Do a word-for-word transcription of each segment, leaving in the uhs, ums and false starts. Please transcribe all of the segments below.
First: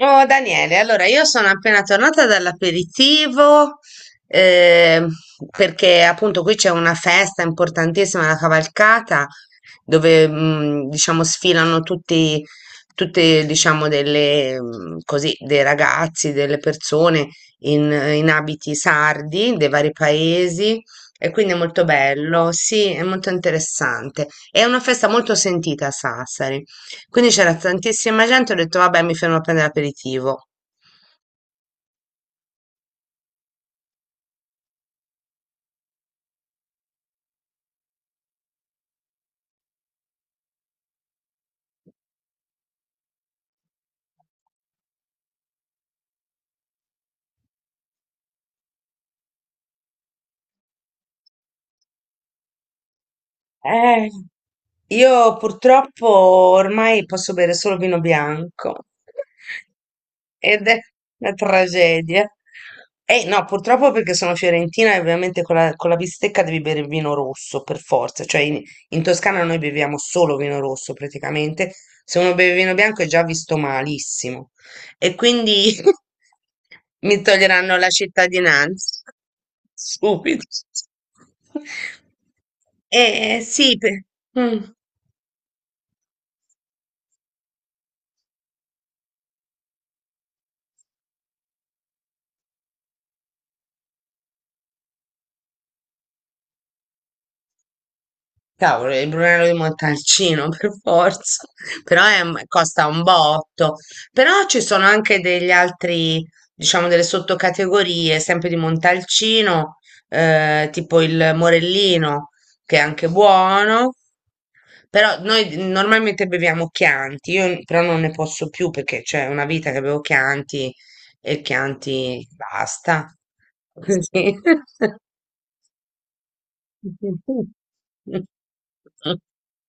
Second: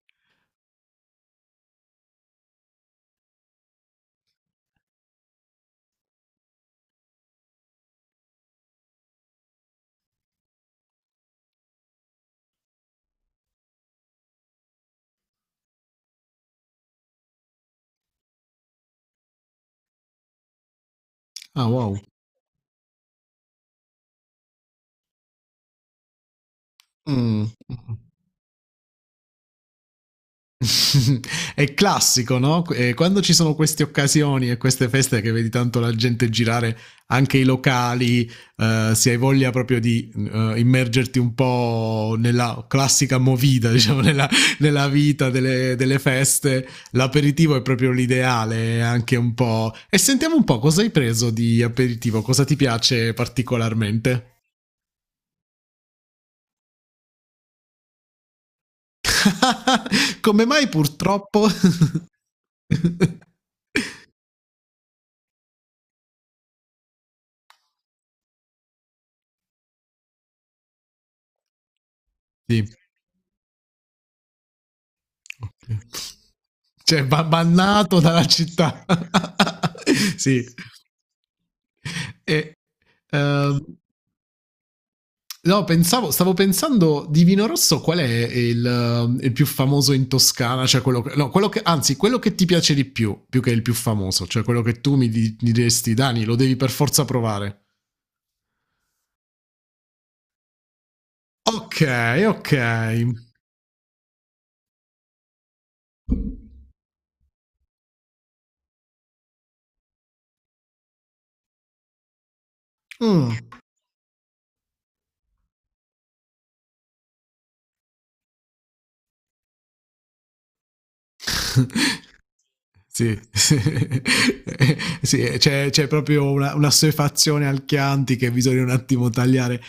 Oh, Daniele, allora io sono appena tornata dall'aperitivo eh, perché appunto qui c'è una festa importantissima, la cavalcata, dove mh, diciamo sfilano tutti, tutte, diciamo, delle, mh, così, dei ragazzi, delle persone in, in abiti sardi dei vari paesi e quindi è Ah, molto wow. bello, sì, è molto interessante. È una festa molto sentita a Sassari. Quindi Mh, c'era mh. tantissima gente, ho detto vabbè, mi fermo a prendere aperitivo. È classico, no, ehm, quando ci sono queste occasioni e queste feste che vedi tanto la gente girare anche i locali, ehm, se hai voglia proprio di, uhm, immergerti un po' nella classica movida, diciamo, nella nella vita delle delle feste, l'aperitivo è proprio l'ideale è anche un po' e sentiamo un po' cosa hai preso di aperitivo, cosa ti piace Eh, particolarmente? io purtroppo ormai posso bere solo vino bianco Come ed mai è una purtroppo? Sì. tragedia. Eh no, purtroppo perché sono fiorentina e ovviamente con la, con la bistecca devi bere il vino rosso per forza, cioè in, in Toscana noi beviamo solo vino rosso praticamente, se uno beve vino bianco è già visto malissimo. E quindi Ok. Cioè, mi va toglieranno la bannato dalla città. cittadinanza Sì. subito. E, Eh ehm, sì, pe- mm. no, pensavo, stavo pensando di vino rosso qual è il, ehm, il più famoso in Toscana, cioè quello che, no, quello che, anzi, quello che ti piace di più, più che il più famoso, cioè quello che tu mi, di- mi diresti, Dani, lo devi per forza provare. Cavolo, il Brunello di Montalcino per forza, Ok, però è un- ok. costa un botto. Però ci sono anche degli altri, diciamo, delle sottocategorie, sempre di Montalcino, eh, tipo il Morellino, che è anche Mm. buono. Però noi normalmente beviamo Chianti, io però non ne posso più perché c'è una vita che bevo Chianti e Chianti basta. Sì, sì, Così. sì, c'è, c'è proprio una, una assuefazione al Chianti che bisogna un attimo tagliare.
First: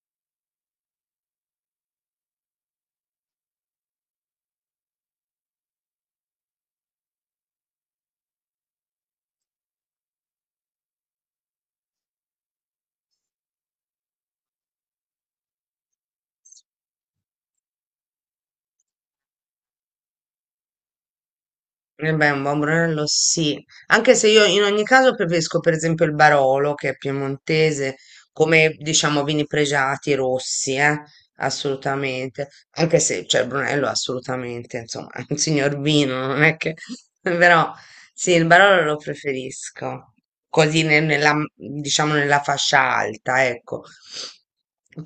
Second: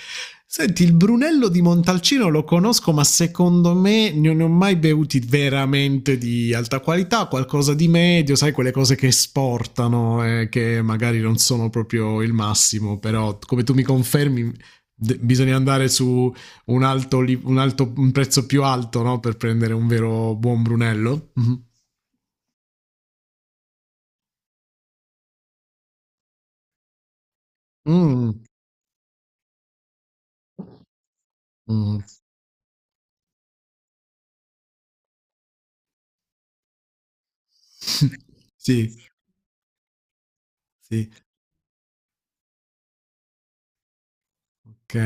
Senti, il Brunello di Montalcino lo conosco, ma secondo me non ne ho mai bevuti veramente di alta qualità, qualcosa di medio, sai, quelle cose che esportano, eh, che magari non sono proprio il massimo, però come tu mi confermi, de- bisogna andare su un, alto, li- un alto- un prezzo più alto, no, per prendere un vero buon Brunello. Mhm. Eh beh, un buon Brunello sì, anche se io in ogni caso preferisco per esempio il Barolo, che è piemontese, Mh, come diciamo vini pregiati rossi, eh, mh. assolutamente, anche se cioè, il Brunello è assolutamente, insomma, è un signor vino, non è che... però sì, il Barolo lo Sì, preferisco, così ne- sì, nella, diciamo nella fascia alta, ecco.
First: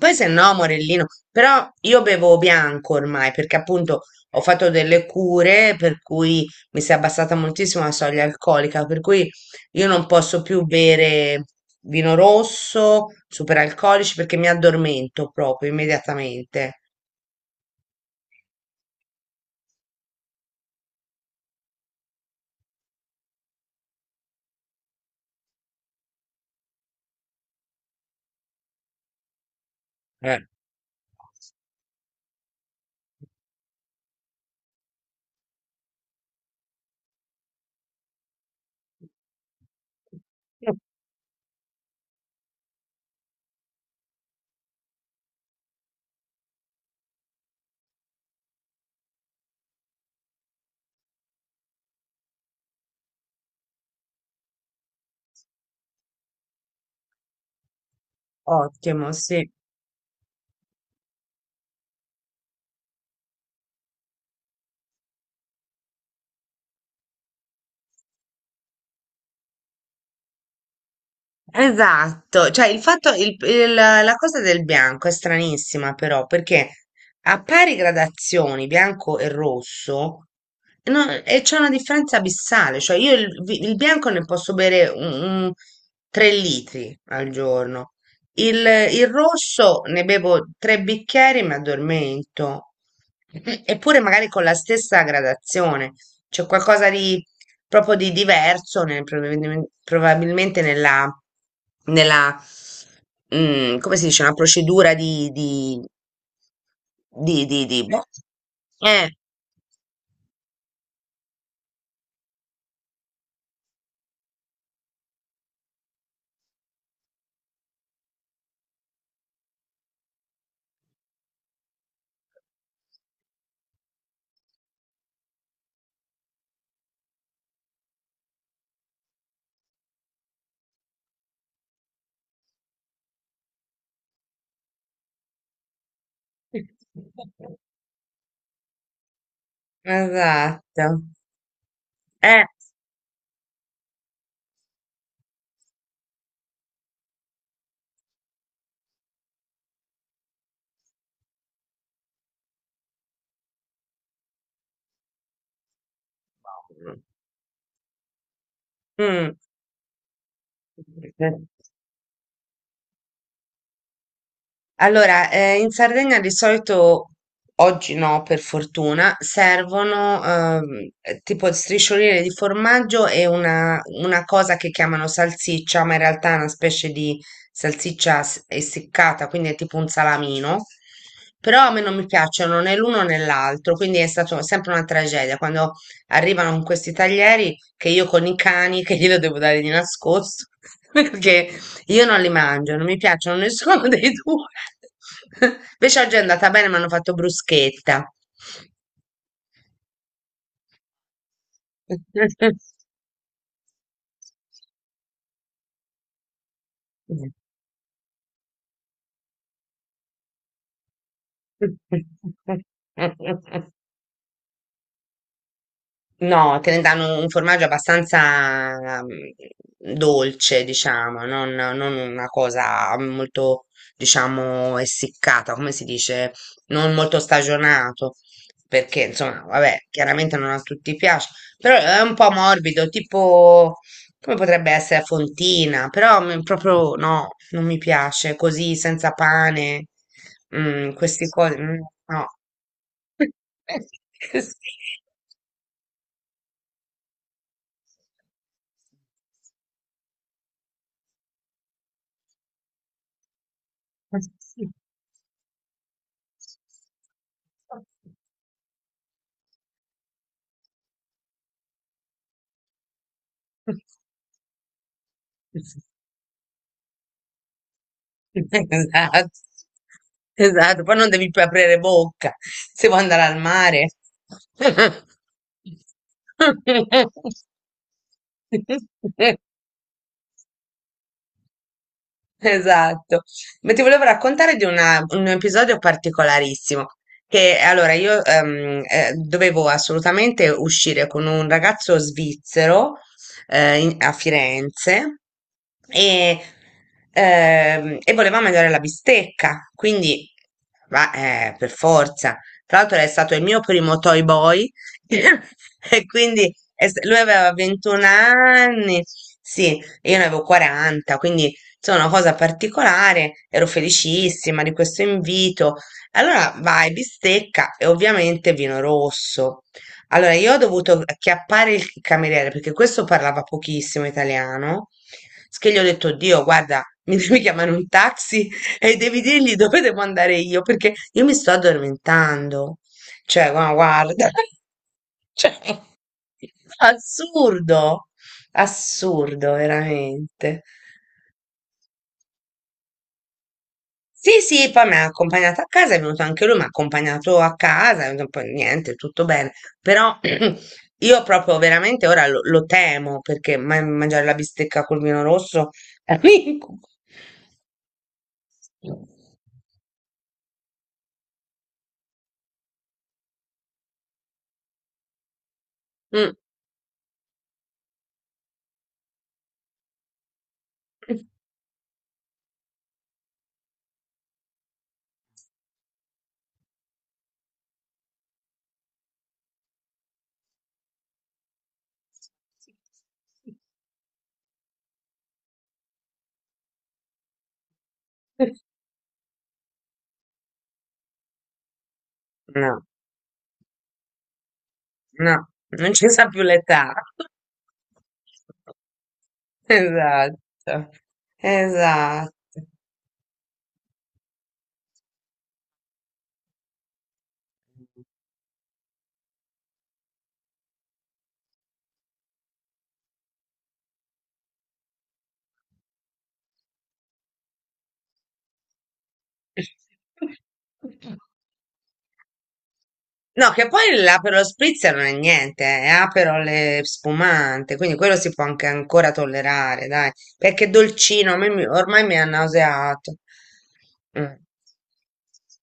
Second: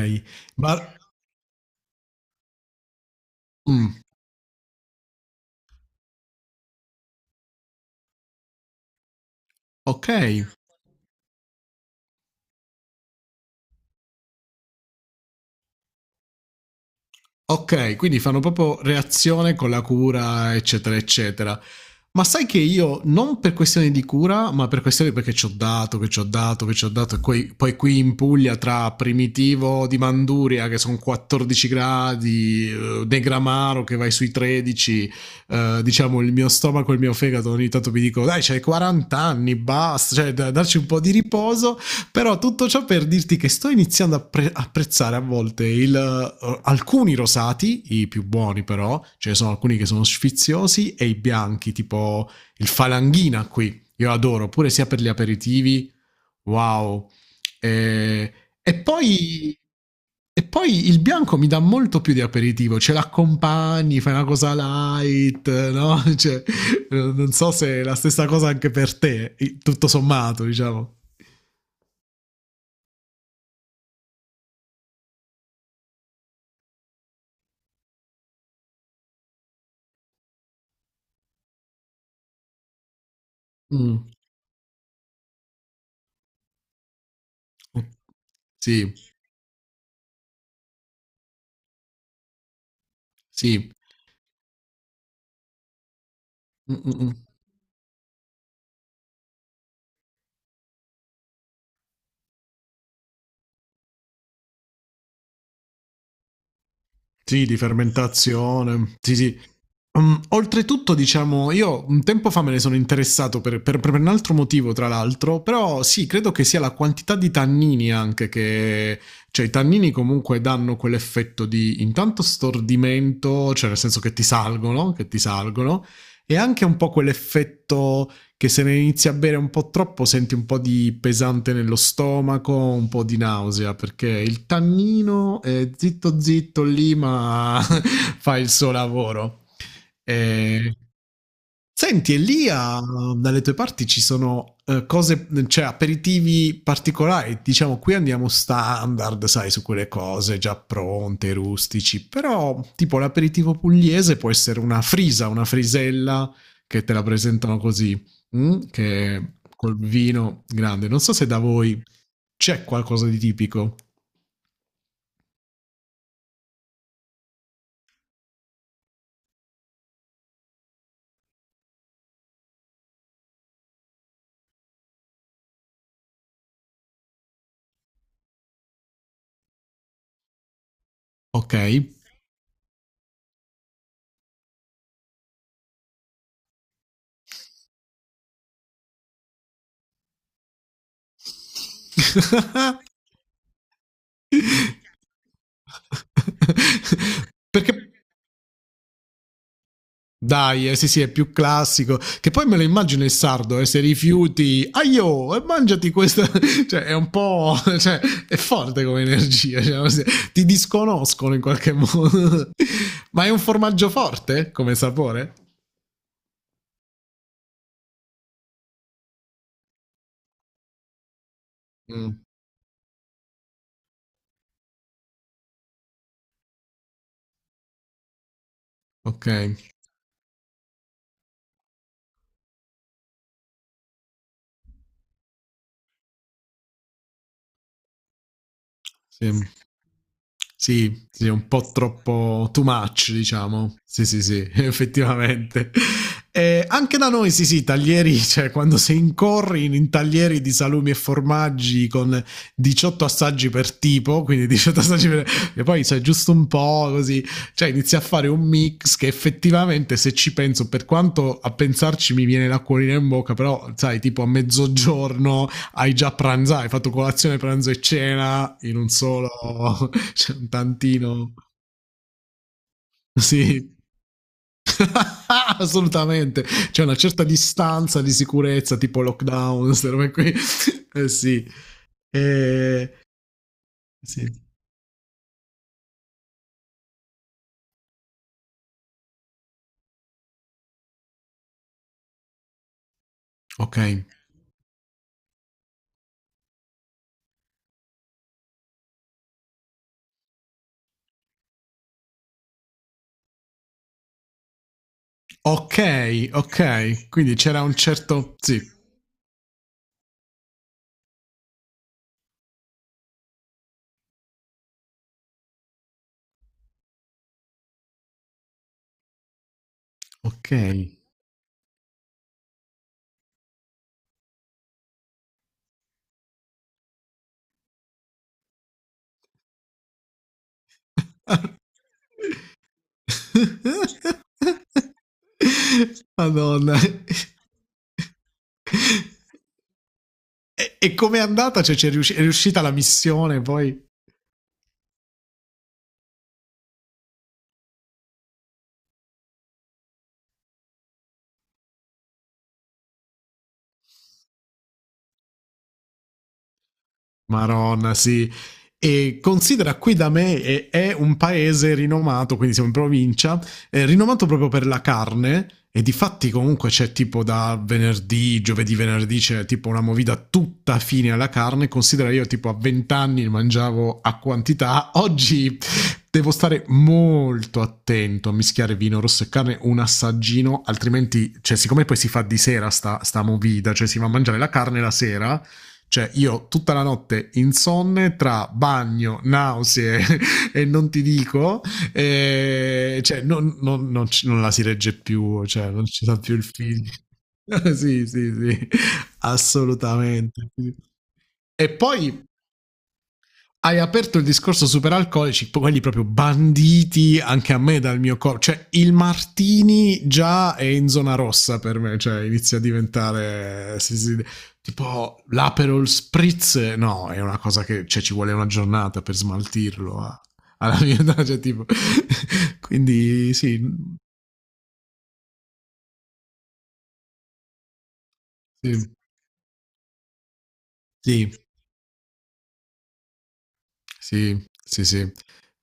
Poi se no, Ma Morellino, però io bevo bianco ormai, perché mh, appunto ho fatto delle cure, per cui mi si è abbassata moltissimo la soglia alcolica, per cui io non posso okay. più bere vino rosso, superalcolici, perché mi addormento proprio immediatamente. Ok, quindi fanno proprio reazione con la cura, eccetera, eccetera. Ma sai che io, non per questioni di cura, ma per questioni perché ci ho dato, che ci ho dato, che ci ho dato, e poi, poi qui in Puglia tra Primitivo di Eh. Manduria, che sono quattordici gradi, eh, Negramaro che vai sui tredici, eh, diciamo il mio stomaco e il mio fegato ogni tanto mi dicono dai, c'hai quaranta anni, basta, cioè da- darci un po' di riposo però tutto ciò per dirti che sto iniziando a pre- apprezzare a volte il, uh, alcuni rosati, i più buoni però, ce ne sono alcuni che sono sfiziosi, e i bianchi, tipo il falanghina qui, io adoro, pure sia per gli aperitivi, wow. E, e Ottimo, sì. poi... E poi il bianco mi dà molto più di aperitivo, ce l'accompagni, fai una cosa light, no? Cioè, non so se è la stessa cosa anche per te, tutto sommato, diciamo. Esatto, cioè il fatto, il- il- la cosa del bianco è stranissima però perché a pari gradazioni bianco e rosso no, e c'è una differenza abissale, cioè io il, vi- il bianco Mm, ne posso bere un, un tre litri al ok. giorno, il, Sì, il rosso ne bevo tre bicchieri e mi addormento, sì. eppure magari con la stessa gradazione, c'è Mm, qualcosa mm, mm. di proprio di diverso nel- probabilmen- probabilmente nella, nella, mm, come si dice, una procedura di, di, di, Sì, di di, di- boh. fermentazione. Eh, Sì, sì. Mm, oltretutto, diciamo, io un tempo fa me ne sono interessato per, per- per un altro motivo, tra l'altro, però sì, credo che sia la quantità di tannini anche che... Cioè, i tannini comunque danno quell'effetto di intanto stordimento, cioè nel senso che ti salgono, che ti salgono, e anche un po' quell'effetto che se ne inizi a bere un po' troppo senti un po' di pesante nello stomaco, un po' di nausea, perché il tannino è zitto zitto lì, ma fa il suo lavoro. E esatto. Senti, e Eh. lì a- dalle tue parti ci sono eh, cose, cioè aperitivi particolari. Diciamo, qui andiamo standard, sai, su quelle cose già pronte, rustici. Però, tipo l'aperitivo pugliese può essere una frisa, una frisella che te la presentano così, mm? Che Mm. col vino grande. Non so se da voi c'è qualcosa di tipico. Allora, eh, in Sardegna di solito, oggi no, per fortuna, servono ehm, eh, tipo striscioline di formaggio e una, una cosa che chiamano salsiccia, ma in realtà è una specie di salsiccia s- essiccata, quindi è tipo un salamino. Ok. Però a me non mi piacciono né l'uno né l'altro, quindi è stata sempre una tragedia quando arrivano con questi taglieri che io con i cani, che glielo devo dare di nascosto, perché io non li mangio, non mi piacciono nessuno dei due. Invece oggi è andata bene, mi hanno fatto Perché bruschetta. Dai, eh, sì, sì, è più classico. Che poi me lo immagino il sardo, eh, se rifiuti, aio, e mangiati questa. Cioè, è un po'. Cioè, è forte come energia. Cioè, se- ti disconoscono in qualche modo. Ma è un formaggio forte come sapore? No, te ne danno un formaggio abbastanza mm, dolce, diciamo, non, non Mm, una cosa molto, diciamo, essiccata, come si dice, non molto stagionato, perché ok. insomma, vabbè, chiaramente non a tutti piace, però è un po' morbido, tipo come potrebbe essere a fontina, però mi- proprio no, non mi piace così, senza Sì. pane, mm, Sì, queste sì, un cose, po' mm, no. troppo too much, diciamo. Sì, sì, sì, Sì. effettivamente. E anche da noi, sì, sì, taglieri, cioè quando si incorri in, in taglieri di salumi e formaggi con diciotto assaggi per tipo, quindi diciotto assaggi per... E poi sai, giusto un po' così, cioè inizi a fare un mix che effettivamente se ci penso, per quanto a pensarci mi viene l'acquolina in bocca, però sai, tipo a mezzogiorno hai già pranzato, hai fatto colazione, pranzo e cena in un solo, Esatto, cioè un esatto. Poi non devi tantino. più aprire bocca se vuoi andare al Sì, mare. assolutamente. C'è una certa distanza di sicurezza, tipo lockdown, queste robe qui. Eh, sì. Eh, Esatto, ma ti volevo sì. raccontare di una- un episodio particolarissimo, che allora io ehm, eh, dovevo assolutamente uscire con un ragazzo svizzero eh, Ok. in- a Firenze e, ehm, e voleva mangiare la bistecca, quindi va- eh, per forza. Tra l'altro è stato il mio primo toy boy e Ok, quindi è s- ok. lui Quindi aveva c'era un ventuno certo... Sì, anni, sì, e io ne avevo quaranta, quindi insomma, una cosa particolare, ero felicissima di questo invito. Allora vai, bistecca e ovviamente vino rosso. Allora ok. io ho dovuto acchiappare il cameriere perché questo parlava pochissimo italiano. S Che gli ho detto, Dio, guarda, mi devi chiamare un taxi e devi dirgli dove devo andare io perché io mi sto addormentando. Cioè, ma guarda, cioè, Madonna. assurdo, assurdo veramente. E, e com'è andata? Cioè, c'è riusci- è riuscita la missione poi? Sì, sì, poi mi ha accompagnato a casa, è venuto anche lui, mi ha accompagnato a casa, e poi niente, tutto bene. Però io proprio veramente ora lo, lo temo perché ma- mangiare la bistecca col vino rosso è un incubo. Maronna, sì. E considera qui da me è, è un paese rinomato, quindi siamo in provincia, è rinomato proprio per la carne. E di fatti Mm. comunque c'è tipo da venerdì, giovedì, venerdì c'è tipo una movida tutta fine alla carne. Considera io tipo a venti anni mangiavo a quantità, oggi devo stare molto attento a mischiare vino rosso e carne, un assaggino, altrimenti, cioè siccome poi si fa di sera sta, sta movida, cioè si va a mangiare la carne la sera cioè, io tutta la notte insonne tra bagno, nausee e non ti dico, No, e cioè, non, non- non ci- non la si regge no, più, cioè, non non ci ci sta sa più più il film. l'età. Sì, sì, sì, assolutamente. Esatto, E poi esatto. hai aperto il discorso superalcolici, quelli proprio banditi anche a me dal mio corpo. Cioè, il Martini già è in zona rossa per me, cioè inizia a diventare. Si- si- tipo l'Aperol Spritz, no, è una cosa che cioè, ci vuole una giornata per smaltirlo. A- alla mia età, cioè, tipo. Quindi, No, sì. che poi l'Aperol Spritz non è niente, è Aperol e spumante, quindi quello si può anche Sì, ancora tollerare, dai, perché sì. dolcino, a me mi- ormai mi ha nauseato. Sì, Mm. sì, sì.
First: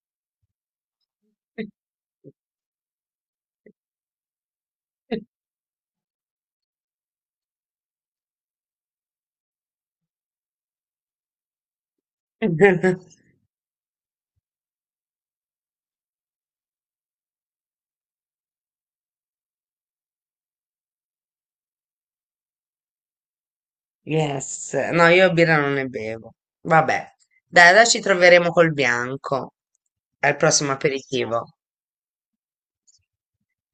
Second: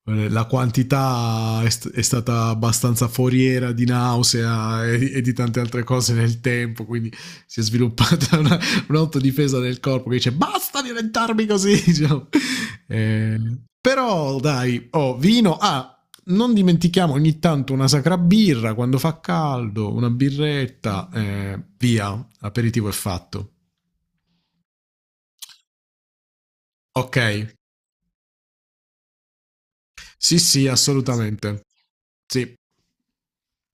Eh, La quantità è, st- è stata abbastanza foriera di nausea e, e di tante altre cose nel tempo, quindi si è sviluppata una- un'autodifesa del corpo che dice basta diventarmi così. Diciamo. Eh, però dai, oh, vino. Ah, non dimentichiamo ogni tanto una sacra birra quando fa caldo, una birretta, eh, via, aperitivo è fatto. Yes, no, io birra non ne bevo. Vabbè, Ok, dai, adesso ci troveremo col bianco al sì, sì, prossimo aperitivo. assolutamente. Sì.